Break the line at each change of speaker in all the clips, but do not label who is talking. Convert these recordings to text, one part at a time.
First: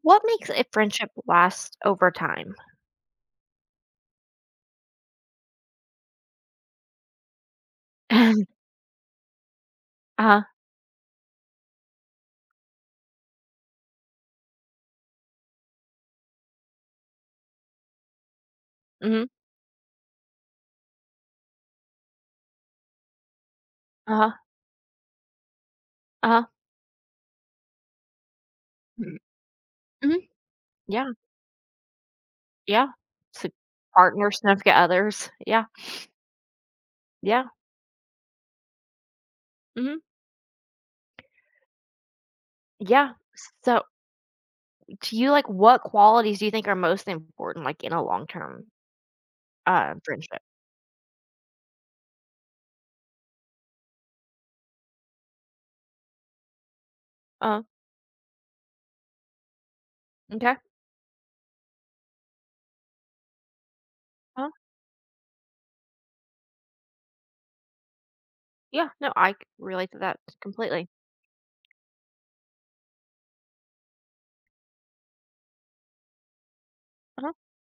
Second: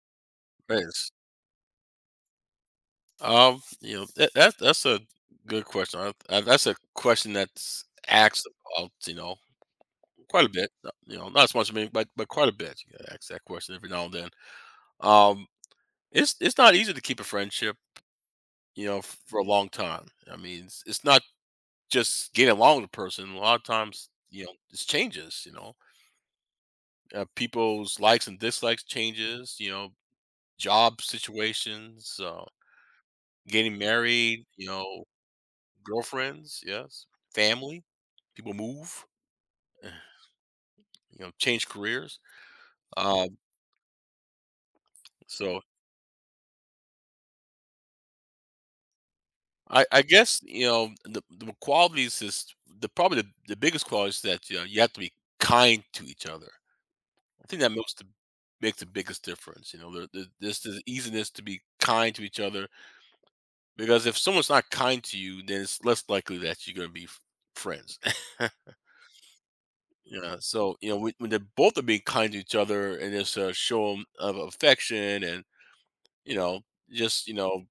What makes a friendship
Nice.
last over time?
You know, that's a good question. That's a question that's asked about, you know,
Uh-huh,
quite a bit. Not- You know, not as much, I mean, but quite a bit. You gotta ask that question every now and then. Um, it's not easy to keep a friendship, you know,
mhm,
for a long time. I mean, it's not just getting along with a person. A lot of times,
uh-huh,
you know, it's changes. You know,
uh-huh,
people's likes and dislikes
mm,
changes. You know,
mhm,
job
yeah,
situations.
yeah. So,
Getting
partner,
married, you
significant
know,
others, yeah,
girlfriends, yes,
yeah,
family. People move, you
mhm,
know, change careers.
yeah.
Um,
So, do you like
so
what qualities do you think are most important, like, in a long-term,
I
friendship?
guess you know the qualities is the probably the biggest quality is that you know you have to be kind to each other. I think
uh
that makes the biggest difference. You know,
okay,
there's this easiness to be kind to each other because if
uh
someone's not kind to you, then it's less likely that you're going to be friends.
yeah, no, I c relate to that
Yeah, so
completely.
you know when they both are being kind to each other and there's a show 'em of affection and You know, just,
Uh-huh,
you know,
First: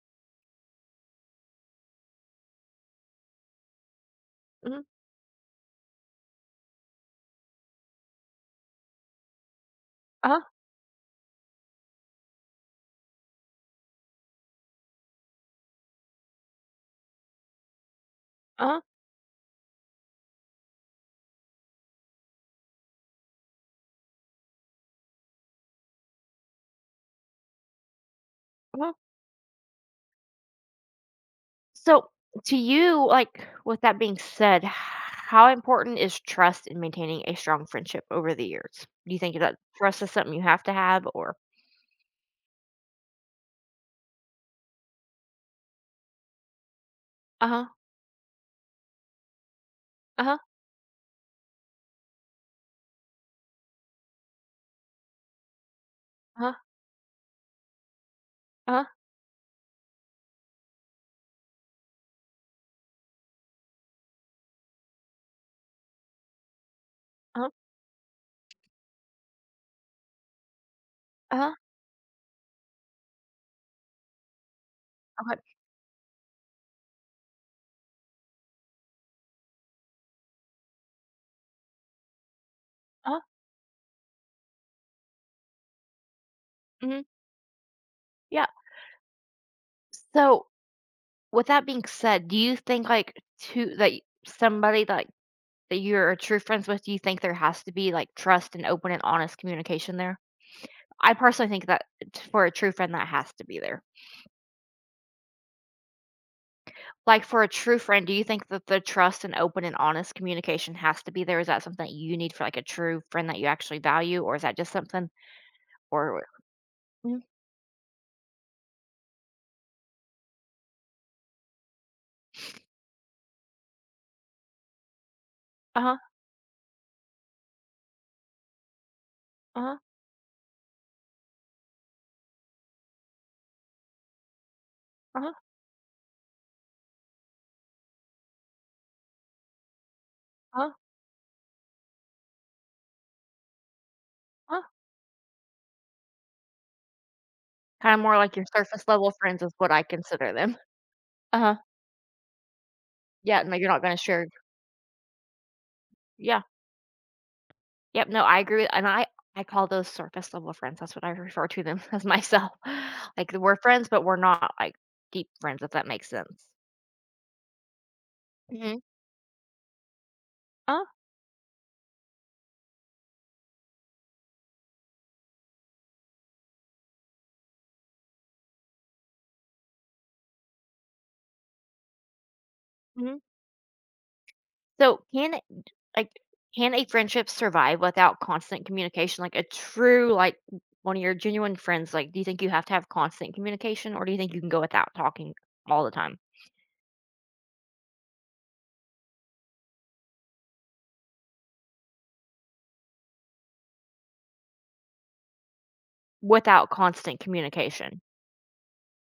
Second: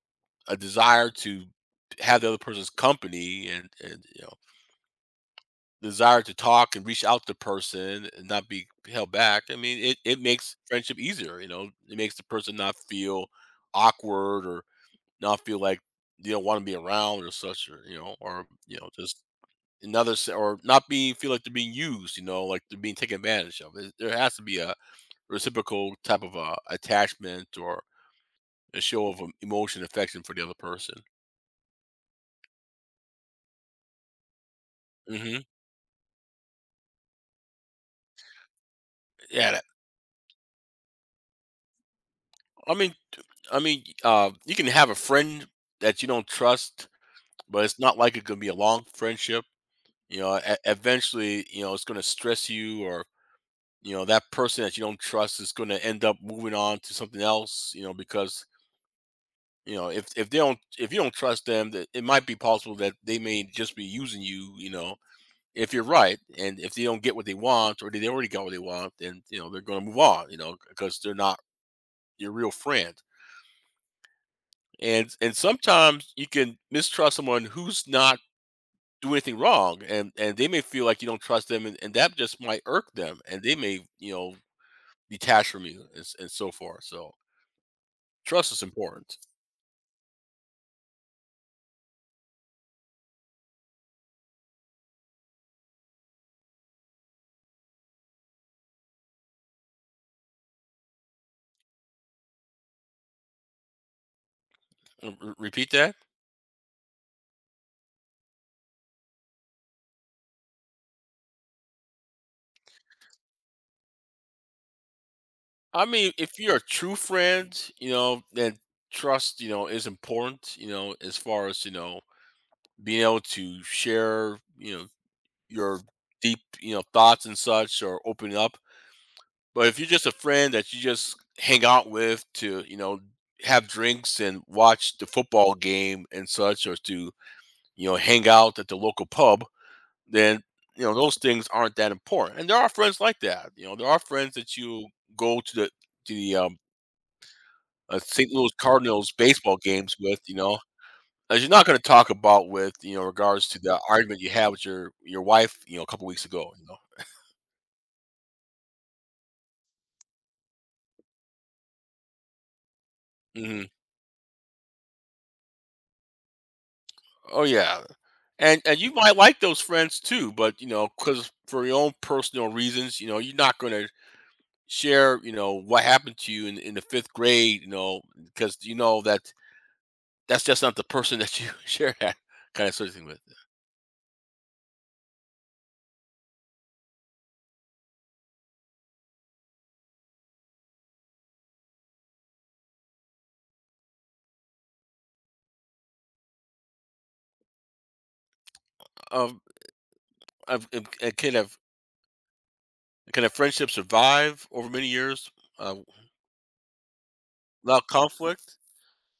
a desire to have the other person's company and you know,
mhm,
desire to talk and reach out to the person and not be held back. I mean, it
uh-huh,
makes friendship easier, you know? It makes the person not feel awkward or not feel like they don't wanna be around or such or, you
uh-huh,
know, just another s or not be feel like they're being used, you know, like they're being taken advantage of. There has to be a reciprocal type of, attachment or a
uh-huh.
show of, emotion, affection for the other person.
So, to you, like, with that being said,
Mhm.
how important is trust in maintaining a strong friendship over the years? Do you think
Yeah,
that
that
trust is something you have to have or
I mean I mean, you can have a friend that you don't trust, but
Uh-huh.
it's not like it could be a long friendship. You know,
Uh-huh.
e eventually, you know, it's gonna stress you or, you know, that person that you don't trust is gonna end up moving
Uh-huh.
on to something else, you know, because,
Uh-huh.
you know, if they don't if you don't trust them, that it might be possible that they may just be using you, you know, if you're right, and if they don't get what they
Uh-huh.
want or they already got what they want, then, you know, they're gonna move on, you know, because 'cause they're not
Uh-huh.
your real friend. And
Okay.
sometimes you can mistrust someone who's not doing anything wrong and they may feel like you don't trust them and that just might irk
Uh-huh.
them and they may you know detach from you and, and so forth,
Mhm.
so
Yeah.
trust is important.
So, with that being said, do you think to that y- somebody like that you're true friends with, do you think there has to be like trust and open and honest communication there? I personally think that for a true friend that has to be there.
Repeat that.
Like, for a true friend, do you think that the trust and open and honest communication has to be there? Is that something that you need for, like, a true friend that you actually value, or is that just something
I mean,
or
if you're a true
mm,
friend, you know, then trust, you know, is important, you know, as far as, you know, being able to share, you know, your
uh-huh,
deep, you know, thoughts and such or open up. But
uh-huh,
if you're just a friend that you just hang out with to, you know, have drinks and watch the
uh-huh,
football game and such, or to, you know, hang out at the local pub, then,
uh-huh,
you know, those things aren't that important. And there are friends like that. You know, there are friends that
uh-huh,
you go to the
kinda more
St.
like your
Louis
surface level
Cardinals
friends is
baseball
what I
games with,
consider
you
them.
know, that you're
Uh-huh.
not going to talk about with, you know,
Yeah,
regards
no,
to
you're
the
not gonna
argument
share.
you had with your wife, you know, a couple weeks
Yeah.
ago, you
Yep, no, I agree, with. And I call those surface level friends, that's what I refer to them as myself. Like,
know.
we're
Hmm.
friends, but we're not, like, deep friends, if that makes sense.
Oh yeah, and
Mhm.
you might like those friends too, but you
Uh-huh.
know, because for your own personal reasons, you know, you're not going to share, you know, what happened to you in the fifth grade, you know, because you know that that's just not the person that you share that kind of sort of thing
Mhm.
with.
So like can a friendship survive without constant communication? Like a true, one of your genuine friends, like do you think you have to have constant communication or do you think you can go without talking all the time?
Um, I've, can of Can a friendship survive over many years uh,
Without constant
without
communication.
conflict?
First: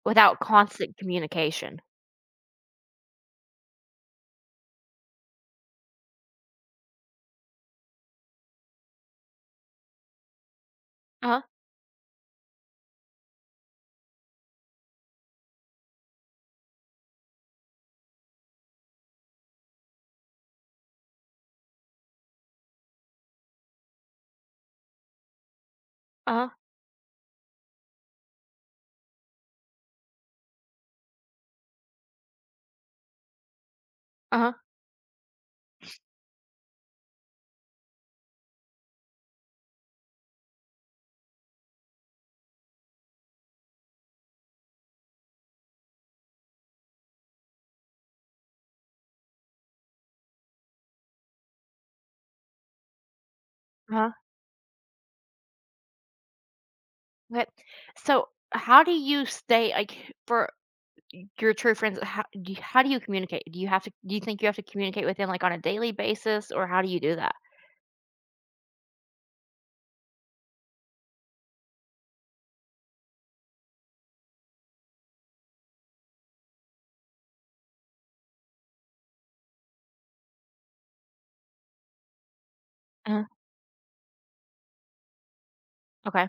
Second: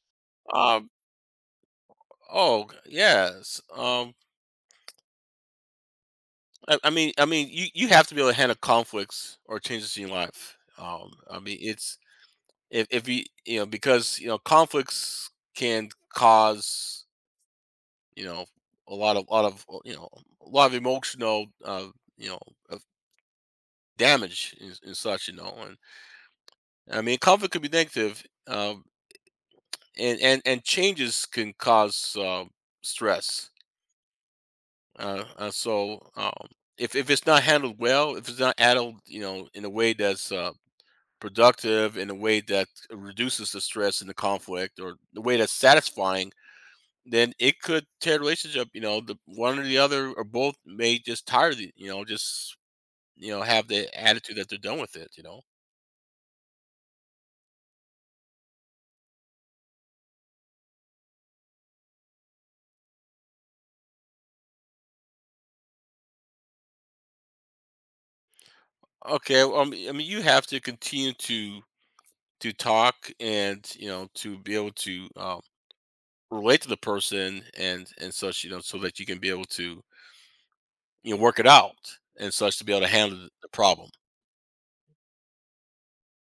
Without
Um,
constant communication.
oh yes. I mean, you you have to be able to handle conflicts or changes in your life. I
Uh-huh.
mean, it's if you you know because you know conflicts can cause you know a lot of you know a lot of emotional you know of damage and such you know and
Uh-huh.
I mean conflict could be negative, and changes can cause stress,
Uh-huh.
uh, uh so um if it's not handled well, if it's not handled, you know, in a way that's productive, in a way that reduces the stress and the conflict, or the way that's satisfying, then it could tear the relationship. You know, the one or the other or both may just tire of the, you know, just you know, have the
Uh-huh.
attitude that they're done with it. You know.
Okay. So how do you stay for your true friends how do you communicate do you have to do you think you have to communicate with them like on a daily basis or how do you do that
Okay. Well, I mean, you have to continue to talk and you know to be able to, relate to the person and such. You know, so that you can be able to you know work it out and such to be able to handle
uh
the problem.
okay.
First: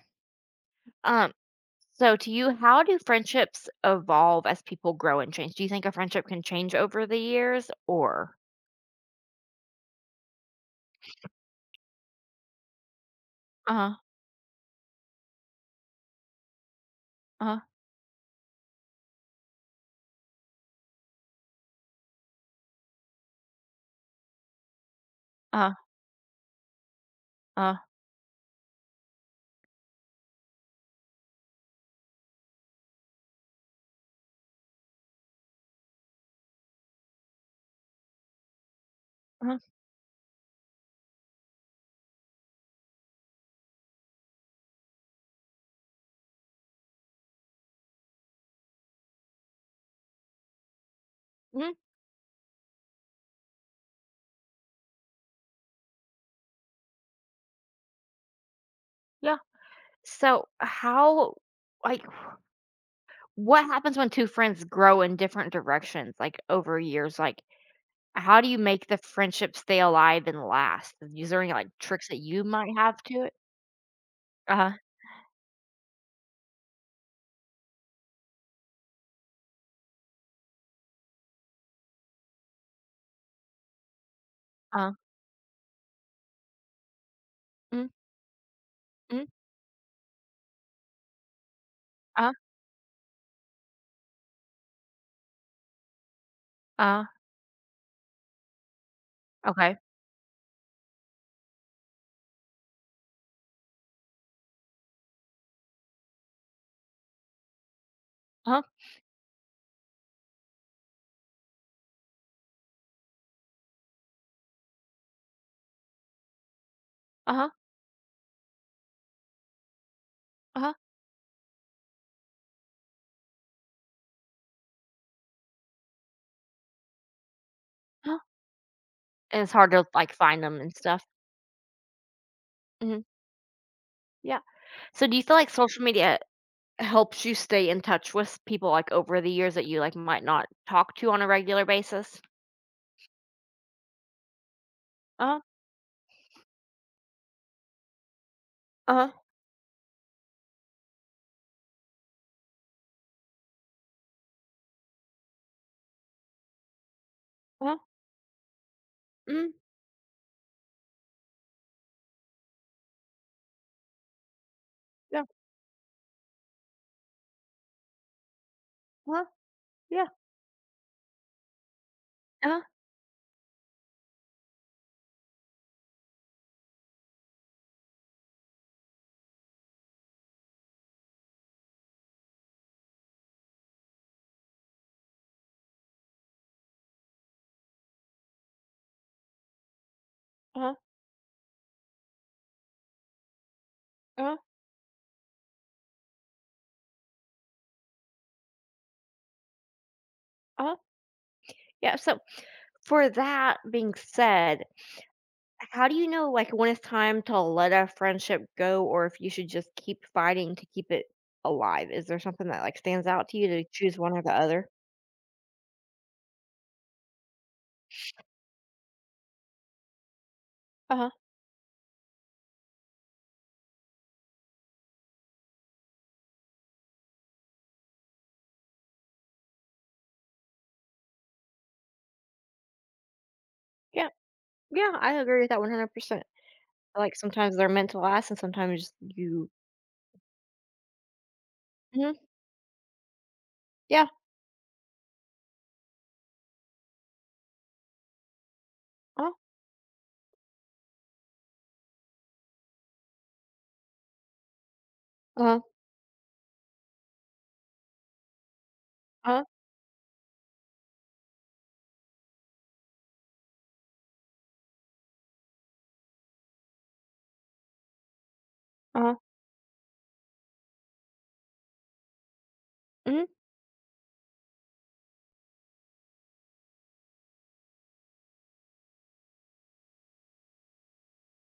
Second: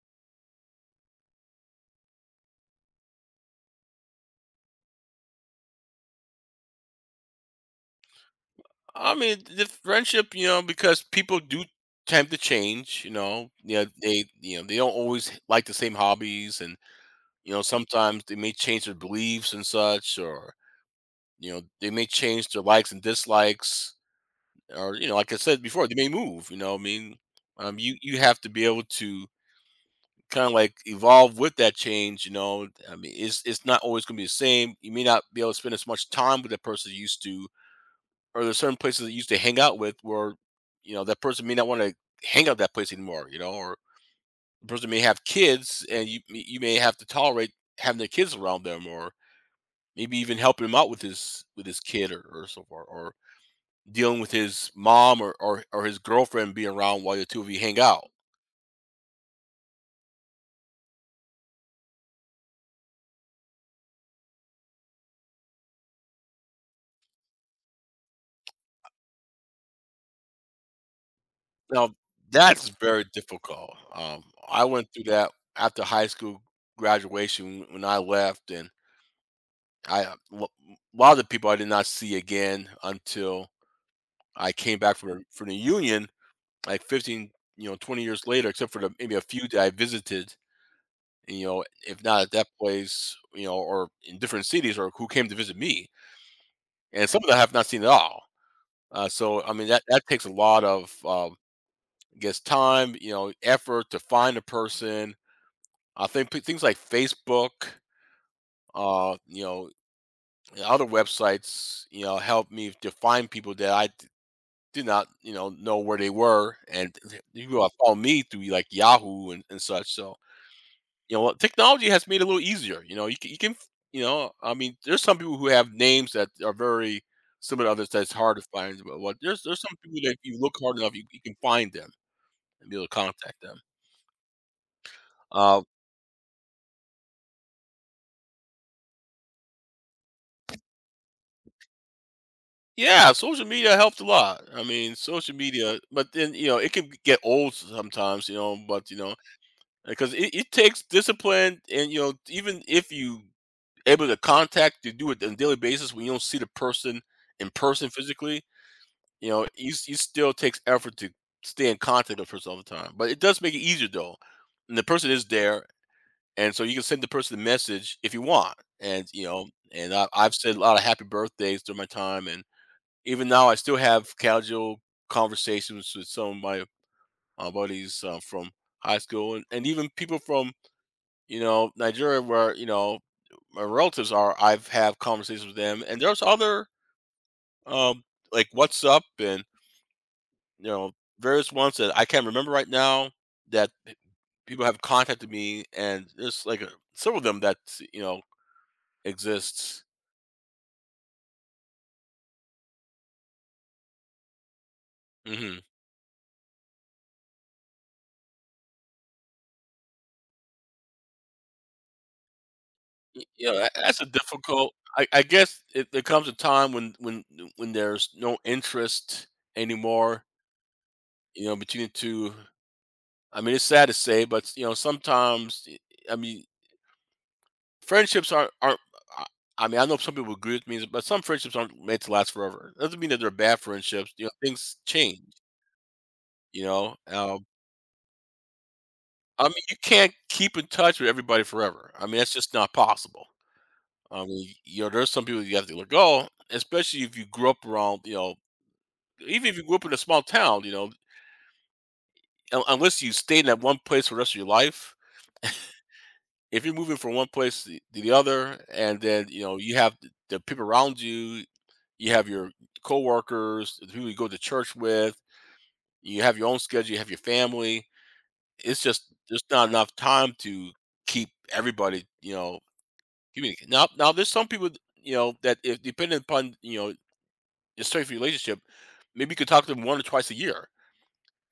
So, to you, how do friendships evolve as people grow and change? Do you think a friendship can change over the years or?
I mean, the friendship. You know, because people do tend to change. You know,
Uh
yeah,
huh.
they you know they don't always like the same hobbies and you
Uh
know, sometimes they may change their beliefs and such, or, you know, they may change their likes and dislikes, or, you know, like I said
huh.
before, they may move, you know what I mean?
Uh
You have to be able to kind of like evolve with that change, you know. I mean, it's not always going to be the same. You may not be able to spend as much time with that person you used to, or there's certain places that you used to
huh.
hang out with where, you know, that person may not want to hang out at that place anymore, you know, or the person may have kids and you may have to tolerate having their kids around them or maybe even helping him out with
Hmm.
his kid or so far, or dealing with his mom or, or his girlfriend being around while the two of you hang out.
Yeah. So, how, like, what happens when two friends grow in different directions, like over years? Like, how do you make the friendship stay alive and last? Is there any like
Now
tricks that you
that's
might have
very
to it?
difficult.
Uh
I
huh.
went through that after high school graduation when I left, and I a lot of the people I did not see again until I came
Uh.
back from from the union, like 15, you know,
Mm
20 years later, except for the, maybe a
mm.
few that I visited. You know, if not at
Uh
that place, you know, or in different cities, or who came to visit me.
uh.
And some of them I have not seen at all. So I mean
Okay.
that takes a lot of, I guess time, you know, effort to find a person. I think things like Facebook,
Uh huh.
you know, and other websites, you know, help me to find people that I did not, you know where they were, and
Uh huh.
people that follow me through like Yahoo and such. So
Uh huh.
you know what? Technology has made it a little easier. You know, you can, you know, I mean, there's some people who have names that are very similar to others that's hard to find. But what
It's
there's
hard
some
to
people
like
that if you
find
look
them and
hard enough,
stuff.
you can find them and be able to
Hmm.
contact them.
Yeah. So do you feel like
Uh,
social media helps you stay in touch with people like over the years that you like might not talk to on a regular basis?
yeah, social media helped a lot. I mean, social
Uh-huh.
media, but then you know it can get old sometimes. You know, but you
Uh-huh.
know because it takes discipline and you know even if you able to contact you do it on a daily basis when you don't see the person in
Uh-huh.
person physically. You know,
Mm,
you still takes effort to stay in contact with the person all the time, but it does make it easier though. And the person
yeah.
is there, and so you can send the person a message if you want. And You
Uh-huh.
know, and
Yeah.
I've said a lot of happy birthdays during my time, and
Uh-huh.
even now I still have casual conversations with some of my, buddies, from high school, and, even people from you know Nigeria, where you know my relatives are. I've had conversations with them, and there's other, um, like WhatsApp and you
Uh-huh.
know, various ones that I can't remember right now that
Uh-huh.
people have contacted me, and there's like a, several of them that you know exists.
Uh-huh. Yeah. For that being said,
Hmm.
how do you know like when it's time to let a friendship go or if you should just keep fighting to keep it alive? Is there something that like stands out to you
You know,
to choose
that's a
one or the other?
difficult. I guess it, there comes a time when when there's no interest anymore.
Uh-huh.
You know, between the two. I mean, it's sad to say, but you know, sometimes I mean, friendships aren't. I I mean, I know some people agree with me, but some friendships aren't made to last forever. Doesn't mean that they're bad
Yeah.
friendships. Things
Yeah, I
change.
agree with that 100%.
You know,
Like
um,
sometimes they're meant to last and sometimes
I
you.
mean, you can't keep in touch with everybody forever. I mean, that's just not possible.
Yeah,
I mean, there's some people you have to let go, especially if you grew up around,
uh-huh,
even if you grew up in a small town, unless you stayed in that one place for the rest of your life.
uh-huh,
If you're moving from one place to the other, and then
uh-huh,
you have the, people around you, you have your coworkers, the people you go to church with, you have your own schedule, you have your family. It's just
uh-huh,
there's not enough time to keep everybody,
mhm,
communicate. Now there's some people, that if depending upon your strength of your relationship, maybe you could talk to them one or twice a year,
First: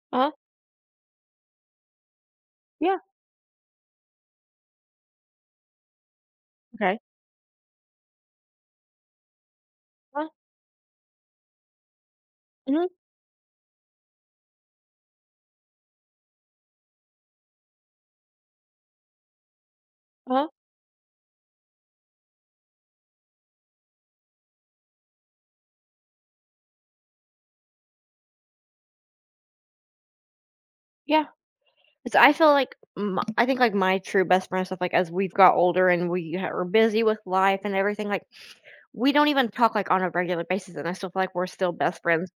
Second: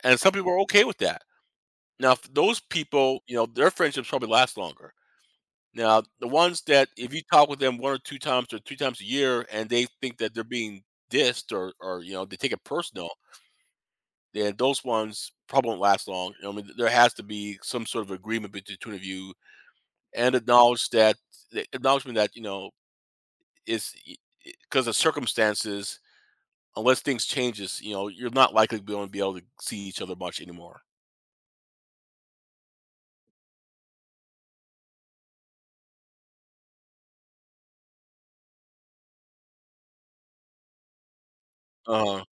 and
uh-huh,
some people are okay with that. Now, if those
yeah,
people, their friendships probably last longer. Now, the ones that
okay,
if you talk with them one or two times or three times a year, and they think
uh-huh,
that they're being dissed or they take it
mhm,
personal, then those ones probably won't last long. I mean, there has to be some sort of agreement between the two of you and
uh-huh,
acknowledge that the acknowledgement that it's because of circumstances. Unless things changes, you're not likely to be able to see each other much anymore.
yeah, 'cause I feel like m I think, like, my true best friend stuff, like, as we've got older and we ha are busy with life and everything, like, we don't even talk, like, on a regular basis, and I still feel like we're still best
uh
friends,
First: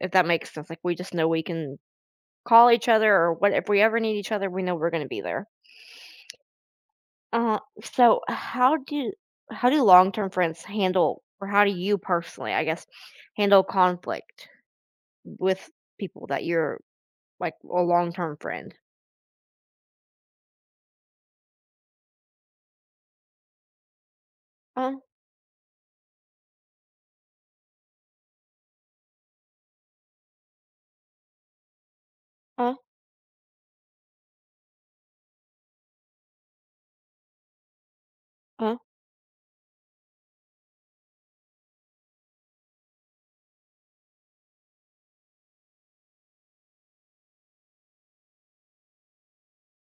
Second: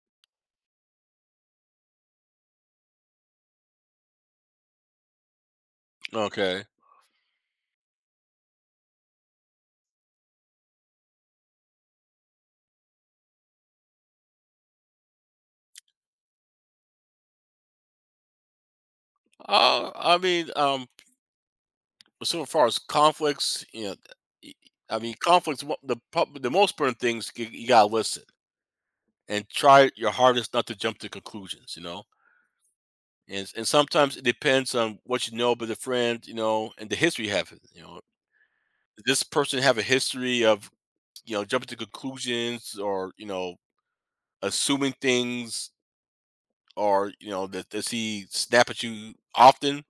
if that makes sense, like, we just know we can call each other or what if we ever need each other, we know we're gonna be there.
Okay.
Uh, so how do long-term friends handle or how do you personally, I guess, handle conflict with people that you're like a long-term friend.
I mean, so far as conflicts, y-
Uh,
I mean, conflicts. The most important things, you gotta listen and try your hardest not to jump to conclusions.
uh,
And sometimes it depends on what you know about the friend, and the history you have.
uh,
Does this person have a history of jumping to conclusions, or assuming things are, that does he snap at you often?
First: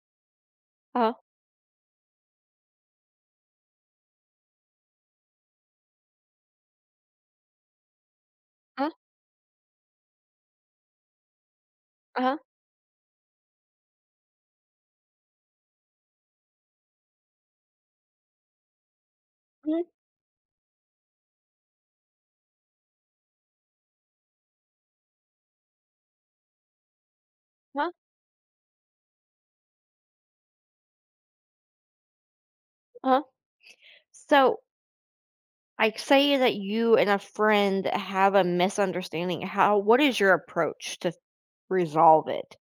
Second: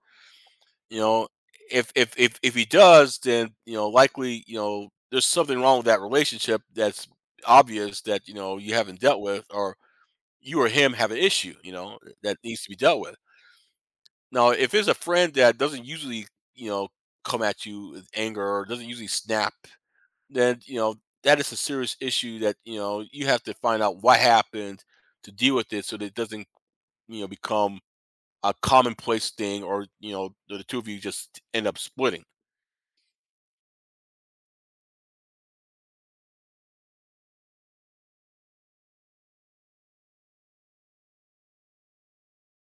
you
uh,
know if if if if he does, then likely there's something wrong with that relationship that's obvious, that you
uh,
haven't dealt with, or you or him have an issue,
uh,
that needs to be dealt with. Now if it's a friend that doesn't usually you know come at you with anger or doesn't usually snap,
mhm,
then that is a serious issue, that you have to find out what happened to deal with it so that it doesn't become
uh,
a commonplace thing, or the two of you just end up splitting.
uh. So, like, say that you and a friend have a misunderstanding. How? What is your approach to resolve it,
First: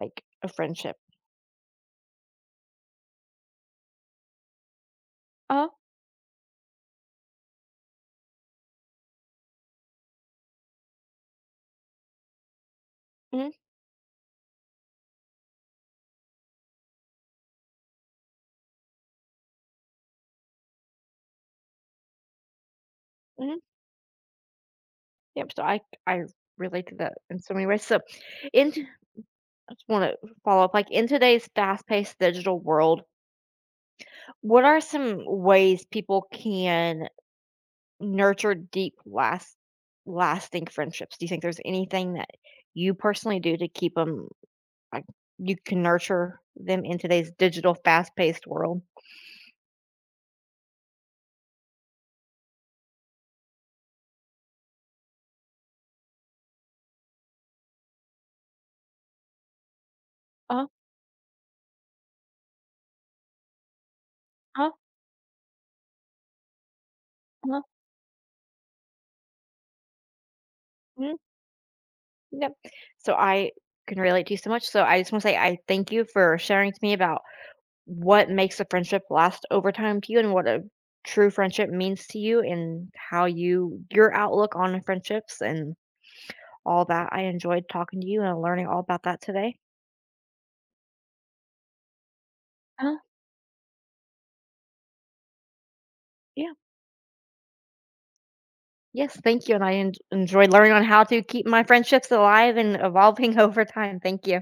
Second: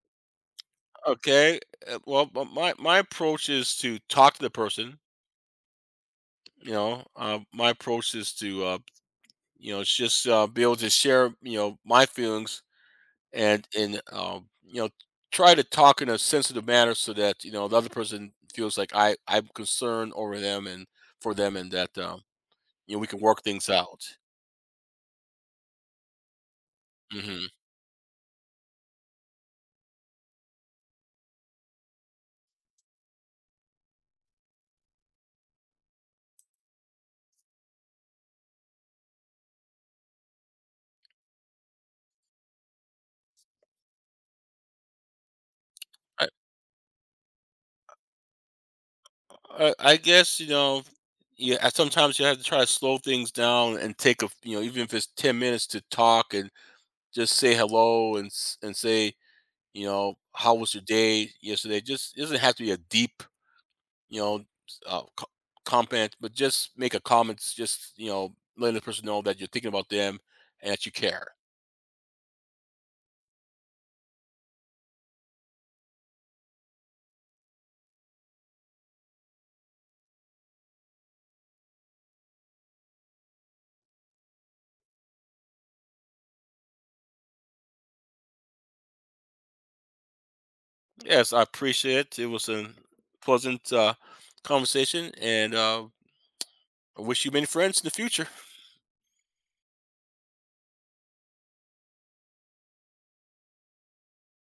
like a friendship?
Okay. Well, but my approach is to talk to the person.
Uh,
My approach is to it's just be able to share my feelings,
mm,
and try to talk in a sensitive manner so that the other person feels like I'm concerned over them and for them, and that we can work
mm,
things out.
yep. So I relate to that in
hmm
so many ways. So, in t- I just want to follow up. Like in today's fast-paced digital world, what are some ways people can nurture deep, lasting friendships? Do you think there's anything that you personally do to keep 'em like, you can nurture them in today's digital, fast-paced world?
I guess, yeah, sometimes you have to try to slow things down and take a, even if it's 10 minutes to talk and just say hello and and say, how
Uh-huh,
was your day yesterday? Just it doesn't have to be a deep, you know,
uh-huh,
s- uh, co- comment, but just make a comment,
uh
just, letting the person know that you're thinking about them and that you care.
yep. So, I can relate to you so much, so I just wanna say I thank you for sharing to me about what makes a friendship last over time to you and what a true friendship means to you and how you your outlook on friendships and all that. I enjoyed talking to you and learning all about that today.
Yes, I appreciate it. It was a
uh
pleasant conversation, and
Yeah.
I wish you many friends in the future.
Yes, thank you, and I en enjoyed learning on how to keep my friendships alive and evolving over time. Thank you.